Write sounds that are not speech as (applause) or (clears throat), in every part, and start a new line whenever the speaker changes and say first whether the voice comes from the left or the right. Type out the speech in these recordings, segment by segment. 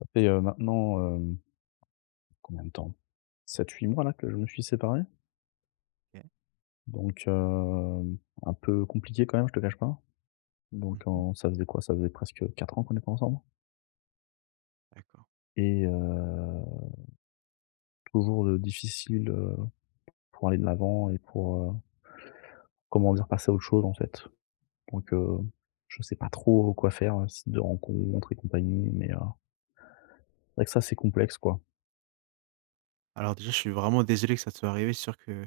left: ça fait, heu, maintenant, hem combien de temps? 7-8 mois, là, que je me suis séparé.
right: OK.
left: Donc, hem, un peu compliqué quand même, je te cache pas.
right: Mmh
left: Donc
right: mh.
left: en ça faisait quoi? Ça faisait presque 4 ans qu'on était ensemble
right: D'accord.
left: et heu, toujours de difficile, heu, pour aller de l'avant et pour, heu comment dire? Passer à autre chose, en fait. Donc, heu, je sais pas trop, heu, quoi faire, site de rencontres et compagnie, mais, heu c’est vrai que ça, c'est complexe, quoi.
right: Alors, déjà, je suis vraiment désolé que ça te soit arrivé. C'est sûr que,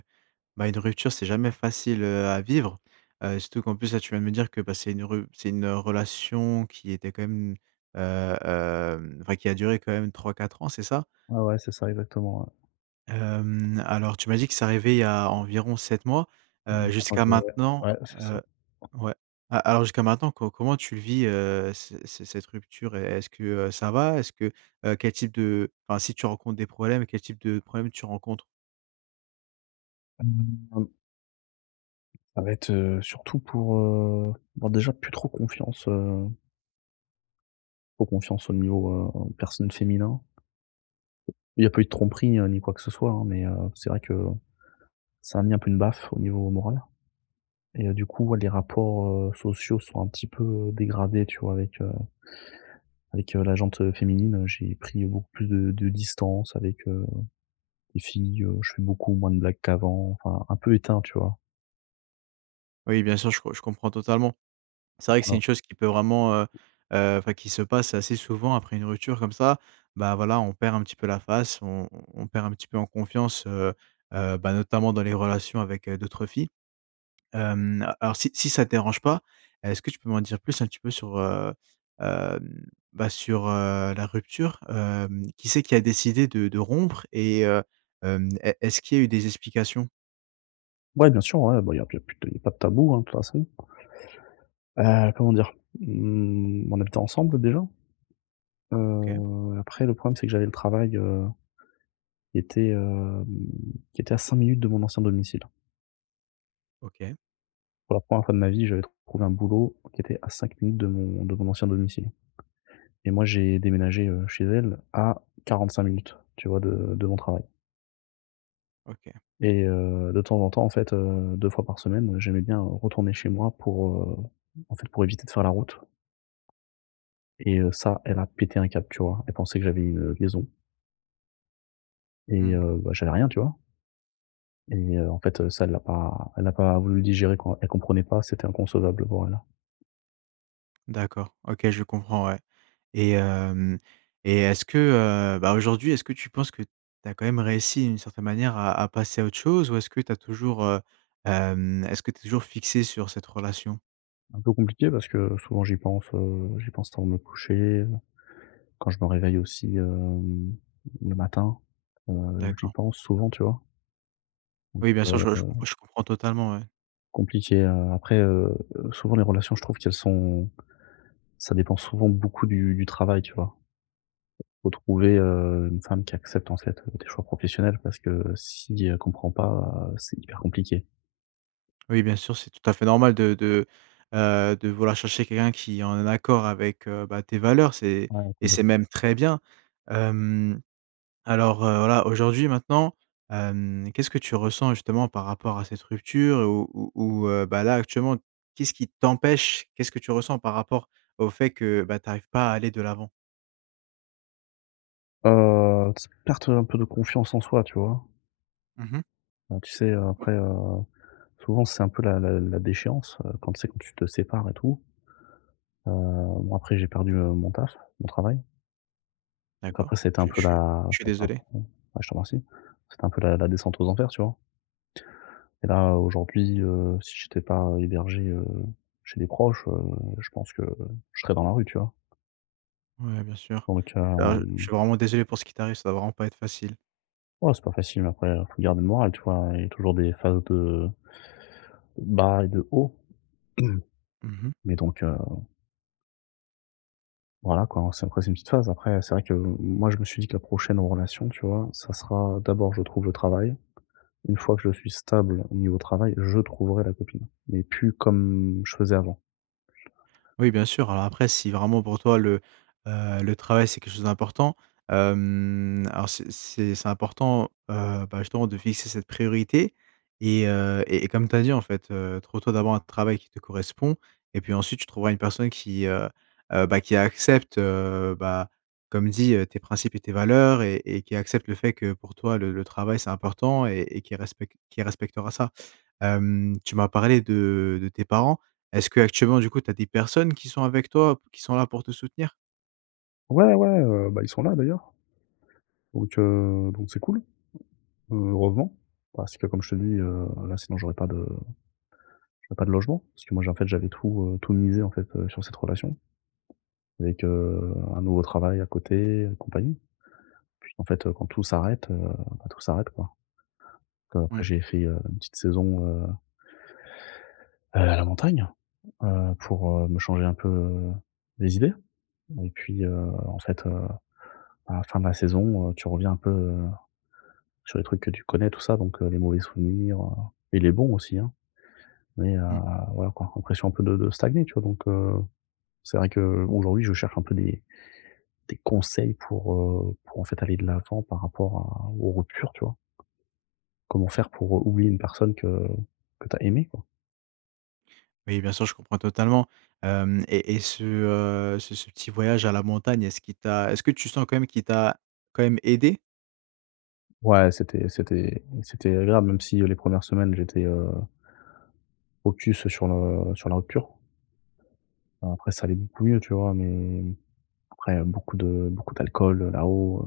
right: bah, une rupture c'est jamais facile, heu, à vivre, heu, surtout qu'en plus, là, tu viens de me dire que, bah, c'est une rup c'est une relation qui était quand même, heu, hem enfin qui a duré quand même 3-4 ans, c'est ça?
left: Ouais, ouais. C'est ça, exactement, ouais.
right: Hem, alors tu m'as dit que c'est arrivé il y a environ 7 mois. Heu, jusqu'à
left: (unintelligible)
right: maintenant,
left: Ouais, ouais, c'est ça.
right: heu ouais. A alors jusqu'à maintenant, co comment tu le vis, heu, ce c cette rupture? Et est-ce que, heu, ça va? Est-ce que, heu quel type de enfin si tu rencontres des problèmes, quel type de problèmes tu rencontres?
left: (unintelligible) Ça va être, heu, surtout pour, heu, bah, déjà plus trop confiance, heu trop confiance au niveau, heu, personne féminin. Il y a pas eu de tromperie, heu, ni quoi que ce soit hein, mais, heu, c'est vrai que ça m'a mis, un peu une baffe au niveau moral et heu, du coup, ouais les rapports, heu, sociaux sont un petit peu, dégradés tu vois, avec, heu avec, heu, la jante, heu, féminine, heu, j'ai pris beaucoup plus de de distance avec, heu, les filles, heu, je fais beaucoup moins de blagues qu'avant enfin, un peu éteint. Tu vois?
right: Oui bien sûr, je co je comprends totalement. C'est vrai que c'est
left: Voilà.
right: une chose qui peut vraiment, heu heu enfin qui se passe assez souvent après une rupture comme ça. Bah voilà, on perd un petit peu la face, on on on perd un petit peu en confiance. Heu heu, bah, notamment dans les relations avec, heu, d'autres filles. Hem, heu, alors si si ça te dérange pas, est-ce que tu peux m'en dire plus un petit peu sur, heu, hem, bah, sur, heu, la rupture? Hem, qui c'est qui a décidé de de rompre et heu, hem, est est-ce qu'il y a eu des explications?
left: Ouais, bien sûr. Ouais, bah, il y a il y a plus t il y a pas de tabou, hein, toute façon. Heu, comment dire? Mmh, on habitait ensemble déjà
right: OK.
left: heu, après le problème, c'est que j'avais le travail, heu, qui était, hem, qui était à 5 minutes de mon ancien domicile.
right: OK.
left: Pour la 1re fois de ma vie, j'avais trouvé un boulot qui était à 5 minutes de mon de mon ancien domicile. Et moi, j'ai déménagé, heu, chez elle à 45 minutes, tu vois? De de mon travail.
right: OK.
left: Et heu, de temps en temps en fait, heu, 2 fois par semaine, heu, j'aimais bien, heu, retourner chez moi pour, heu, en fait, pour éviter de faire la route. Et heu, ça, elle a pété un câble, tu vois? Elle pensait que j'avais une liaison. Et
right: Mmh.
left: heu, bah, j'avais rien, tu vois? Et heu, en fait, heu, ça, elle l'a pas elle a pas voulu le digérer quoi. Elle comprenait pas, c'était inconcevable pour elle.
right: D'accord. OK, je comprends, ouais. Et hem et est-ce que, heu, bah, aujourd'hui, est-ce que tu penses que tu as quand même réussi d'une certaine manière à à passer à autre chose ou est-ce que tu as toujours, heu, hem est-ce que tu es toujours fixé sur cette relation?
left: Un peu compliqué parce que, heu, souvent j'y pense, heu, j'y pense avant de me coucher. Quand je me réveille aussi, hem, le matin. Heu, j'y
right: D'accord.
left: pense souvent, tu vois? Donc,
right: Oui, bien sûr!
left: heu
right: Je je compr je comprends totalement, ouais.
left: compliqué, heu. Après, heu, souvent, les relations, je trouve qu'elles sont ça dépend souvent beaucoup du du travail, tu vois? Faut trouver, heu, une femme qui accepte, en fait, tes choix professionnels parce que si elle comprend pas, heu, c'est hyper compliqué.
right: Oui, bien sûr, c'est tout à fait normal de de, heu, de vouloir chercher quelqu'un qui est en accord avec, heu, bah, tes valeurs, c'est
left: Ouais,
right: et c'est
left: complètement.
right: même très bien. Hem, alors, heu, voilà, aujourd'hui, maintenant, hem, qu'est-ce que tu ressens justement par rapport à cette rupture? Ou ou ou, heu, bah, là, actuellement, qu'est-ce qui t'empêche qu'est-ce que tu ressens par rapport au fait que, bah, tu arrives pas à aller de l'avant?
left: Heu, ts perte, heu, un peu de confiance en soi, tu vois?
right: Mmh mh.
left: Donc tu sais, heu, après, heu, souvent c'est un peu la la la déchéance, heu, quand c'est quand tu te sépares et tout. Heu, bon après j'ai perdu, heu, mon taf, mon travail. Donc
right: D'accord,
left: après, c'était un
right: je je
left: peu
right: suis
left: la
right: je suis
left: c'était un
right: désolé.
left: coup bah, je te remercie. C'était un peu la la descente aux enfers, tu vois? Et là aujourd'hui, heu, si j'étais pas hébergé, heu, chez des proches, heu, je pense que je serais dans la rue, tu vois?
right: Ouais, bien sûr.
left: Donc,
right: Heu, je
left: hem
right: suis vraiment désolé pour ce qui t'arrive, ça doit vraiment pas être facile.
left: Oh, c'est pas facile mais après, heu, faut garder le moral, tu vois? Il y a toujours des phases de bas et de haut. (clears throat)
right: Mmh mh.
left: Mais donc heu voilà quoi. C'est après c'est une petite phase. Après c'est vrai que, heu, m moi, je me suis dit que la prochaine relation, tu vois? Ça sera, d'abord je trouve le travail, une fois que je suis stable au niveau travail, je trouverai la copine, mais plus comme je faisais avant.
right: Oui bien sûr, alors après si vraiment pour toi le, heu, le travail c'est quelque chose d'important, hem, alors c'est c'est c'est important, heu, bah, justement de fixer cette priorité. Et heu et et comme tu as dit en fait, heu, trouve toi d'abord un travail qui te correspond, et puis ensuite tu trouveras une personne qui heu heu, bah, qui accepte, heu, bah, comme dit heu, tes principes et tes valeurs et et qui accepte le fait que pour toi le le travail c'est important et et qui respecte qui respectera ça. Hem, tu m'as parlé de de tes parents, est-ce qu'actuellement du coup tu as des personnes qui sont avec toi, p qui sont là pour te soutenir?
left: Ouais, ouais, heu, ben, ils sont là, d'ailleurs. Donc heu, donc c'est cool. Heureusement, parce que comme je te le dis, heu, là, sinon j'aurais pas de j'aurais pas de logement, parce que moi, j'ai en fait j'avais tout, heu, tout misé en fait, heu, sur cette relation. Avec, heu, un nouveau travail à côté et compagnie. Puis qu'en fait, heu quand tout s'arrête, heu, bah, tout s'arrête, quoi. Que après
right: Mmh.
left: j'ai fait, heu, une petite saison, heu à la montagne, heu, pour, heu, me changer un peu les idées et puis, heu, en fait, heu, à la fin de la saison, heu, tu reviens un peu, heu, sur les trucs que tu connais, tout ça, donc heu, les mauvais souvenirs, heu et les bons, aussi, hein. Mais, heu,
right: Mmh.
left: voilà, quoi, impression un peu de de stagner, tu vois? Donc, heu, c'est vrai qu'aujourd'hui, je cherche un peu des des conseils pour, heu, pour en fait, aller de l'avant par rapport à aux ruptures, tu vois? Comment faire pour, heu, oublier une personne que que tu as aimée, quoi?
right: Oui bien sûr, je comprends totalement. Hem et et ce, heu, ce ce petit voyage à la montagne, est-ce qu'il t'a est-ce que tu sens quand même, qu'il t'a quand même aidé?
left: Ouais, c'était c'était c'était agréable, même si, heu, les 1res semaines j'étais, heu focus, sur le sur la rupture. Bon, après ça allait beaucoup mieux, tu vois? Mais après beaucoup de beaucoup d'alcool, heu, là-haut,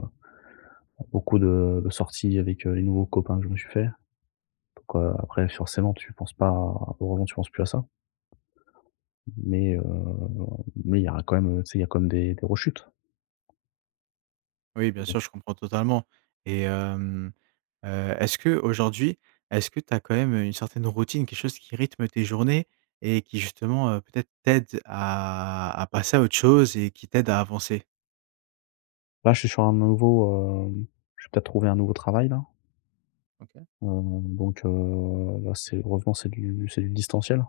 left: heu, beaucoup de de sorties avec, heu, les nouveaux copains que je me suis faits donc, heu, après forcément tu penses pas heureusement, tu penses plus à ça mais, heu, mais il y aura quand même, heu, tu sais, il y a quand même des des rechutes.
right: Oui,
left: Mais
right: bien
left: bon.
right: sûr, je comprends totalement et hem, heu, est-ce qu'aujourd'hui, est-ce que tu as quand même, heu, une certaine routine? Quelque chose qui rythme tes journées et qui justement, heu, peut-être t'aide à à passer à autre chose et qui t'aide à avancer?
left: Là, je suis sur un nouveau, hem je vais peut-être trouver un nouveau travail-là.
right: OK.
left: Mmh, donc, heu, bah c'est heureusement c'est du c'est du distanciel.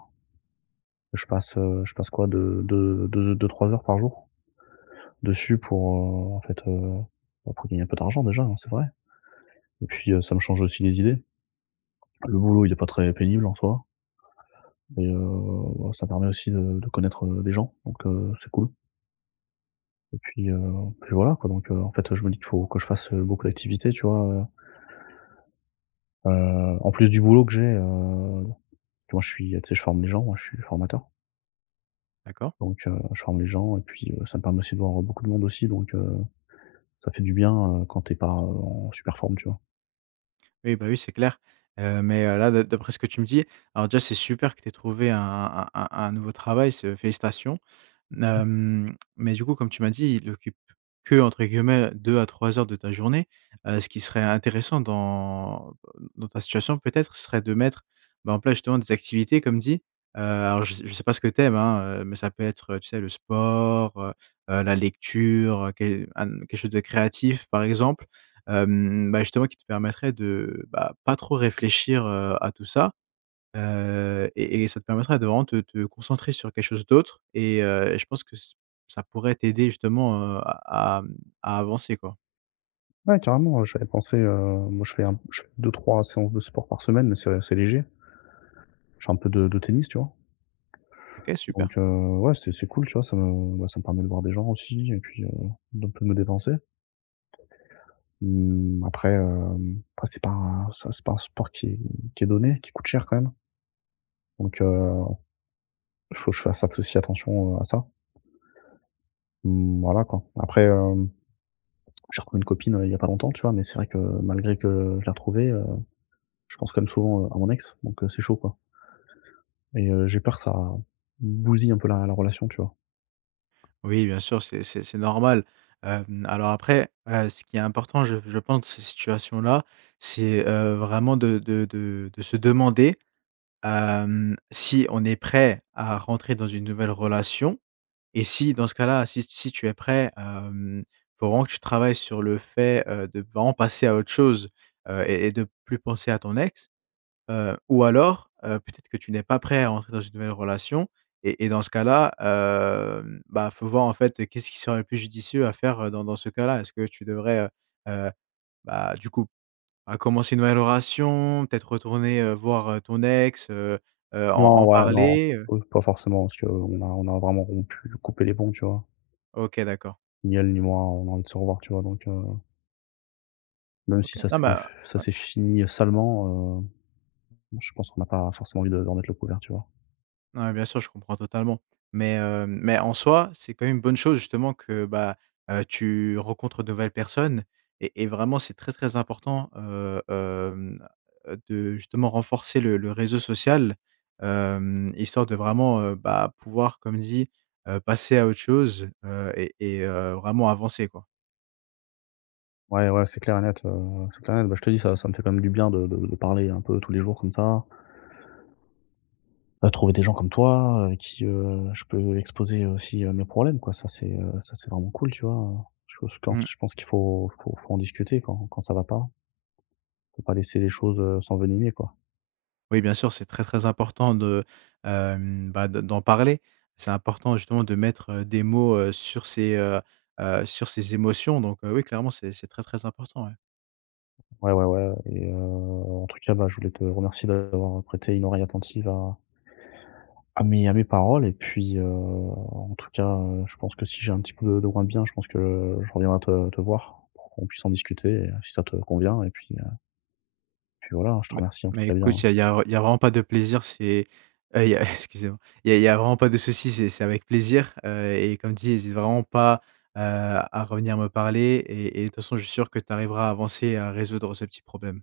left: Je passe, heu, je passe, quoi, 2- 2- 2- 2-3 heures par jour dessus pour, heu, en fait, heu, bah pour gagner un peu d'argent, déjà, hein, c'est vrai et puis, heu, ça me change aussi les idées. Le boulot, il est pas très pénible en soi. Beh, heu, bah ça permet aussi de de connaître, heu, des gens, donc heu, c'est cool. Et puis, heu et puis voilà quoi, donc heu, en fait, je me dis qu'il faut que je fasse, heu, beaucoup d'activités, tu vois? Heu heu, en plus, du boulot que j'ai, heu tu vois je suis tu sais je forme les gens, moi je suis formateur
right: D'accord.
left: Donc heu, je forme les gens et puis, heu, ça me permet aussi de voir, heu, beaucoup de monde aussi donc heu, ça fait du bien, heu, quand tu es pas, heu, en super forme, tu vois?
right: Oui, bah, oui, c'est clair. Heu, mais, heu, là de d'après ce que tu me dis, alors déjà c'est super que tu aies trouvé un un un un nouveau travail, c'est, heu félicitations. N
left: Mmh mh.
right: hem, mais du coup, comme tu m'as dit, il occupe que entre guillemets, heu «2 à 3 heures de ta journée». Heu, ce qui serait intéressant dans, heu, dans ta situation peut-être ce serait de mettre, ben, en place justement des activités comme dit. Heu, alors je s je sais pas ce que tu aimes, hein, heu, mais ça peut être, heu, tu sais le sport, heu heu, la lecture, heu, que à, mmh, quelque chose de créatif, par exemple. Hem, bah, justement qui te permettrait de, bah, pas trop réfléchir, heu, à tout ça. Heu et et ça te permettra de vraiment de te te concentrer sur quelque chose d'autre et heu et je pense que ç ça pourrait t'aider justement, heu, à à mmh à avancer quoi.
left: Ouais, carrément, heu, j'avais pensé, heu moi je fais un je fais 2-3 séances de sport par semaine, mais c'est assez léger. Je fais un peu de de tennis, tu vois?
right: OK, super.
left: Donc, heu, ouais c'est c'est cool tu vois? Ça me, bah, ça me permet de voir des gens aussi et puis, heu, d'un peu de me dépenser. Mmh, après, hem, bah, c'est pas un ça c'est pas un sport qui qui est donné, qui coûte cher quand même. Donc, heu, il faut que je fasse at aussi attention, heu, à ça. Mmh, voilà quoi. Après, hem, j'ai reconnu une copine, heu, il y a pas longtemps tu vois? Mais c'est vrai que malgré que je l'ai retrouvée, heu, je pense quand même souvent, heu, à mon ex, donc, heu, c'est chaud quoi. Et heu, j'ai peur ça bousille un peu la la relation, tu vois?
right: Oui bien sûr, c'est c'est c'est normal. Hem, alors après, heu, ce qui est important je je pense ces situations-là, c'est, heu, vraiment de de de de se demander, hem, si on est prêt à rentrer dans une nouvelle relation et si- dans ce cas-là- si si tu es prêt, hem, faut vraiment que tu travailles sur le fait, heu, de vraiment passer à autre chose. Heu et et de plus penser à ton ex. Heu, ou alors, heu, peut-être que tu n'es pas prêt à entrer dans une nouvelle relation et et dans ce cas-là, hem, bah, faut voir en fait qu'est-ce qui serait le plus judicieux à faire, heu, dans dans ce cas-là? Est-ce que tu devrais, heu heu, bah, du coup, à commencer une nouvelle relation, peut-être retourner, heu, voir, heu, ton ex, heu heu, en
left: Non
right: en
left: ouais, non,
right: parler?
left: peu pas forcément parce qu'on a on a vraiment rompu, coupé les ponts, tu vois?
right: OK, d'accord.
left: Ni elle ni moi, on a envie de se revoir, tu vois? Donc, heu Même si
right: OK.
left: ça
right: Non mais
left: c'est
right: heu,
left: f ça
right: ouais.
left: c'est fini, heu, salement, heu, bon je pense qu'on n'a pas forcément envie de de remettre le couvert, tu vois?
right: Mouais, bien sûr je comprends totalement. Mais, heu, mais en soi, c'est quand même une bonne chose justement que, bah, heu, tu rencontres de nouvelles personnes et et vraiment c'est très, très important, heu, hem, heu, de justement renforcer le le réseau social, hem, histoire de vraiment, heu, bah, pouvoir comme dit, heu, passer à autre chose, heu et et heu, vraiment avancer quoi.
left: Ouais, ouais, c'est clair et net, heu, c'est clair et net. Bah, je te dis, ça ça me fait quand même du bien de de de parler un peu tous les jours comme ça à trouver des gens comme toi, heu, qui heu, je peux exposer aussi, heu, mes problèmes quoi, ça c'est heu ça c'est vraiment cool tu vois? Heu, je pense
right: Mmh.
left: que je pense qu'il faut faut faut en discuter quand quand ça va pas. Faut pas laisser les choses, heu, s'envenimer quoi.
right: Oui, bien sûr, c'est très, très important de, hem, bah, de d'en parler. C'est important justement de mettre des mots, heu, sur ces, heu heu, sur ces émotions donc, heu, oui, clairement c'est c'est très, très important, ouais.
left: Ouais, ouais, ouais et heu, en tout cas, bah, je voulais te remercier de d'avoir prêté une oreille attentive à à mes à mes paroles et puis, heu, en tout cas, heu, je pense que si j'ai un petit peu de moins bien, je pense que je reviens te te voir, pour qu'on puisse en discuter et si ça te convient et puis heu puis voilà, hein, je te
right: Mais
left: remercie en tout
right: mais
left: cas
right: écoute,
left: bien
right: il y a il y a il y a vraiment pas de plaisir, c'est heu, il y a (chuckles) excusez-moi. Il y a il y a vraiment pas de souci, c'est c'est avec plaisir, heu, et comme dit, hésite vraiment pas, heu, à revenir me parler et et toute façon, je suis sûr que tu arriveras à avancer et à résoudre ce petit problème.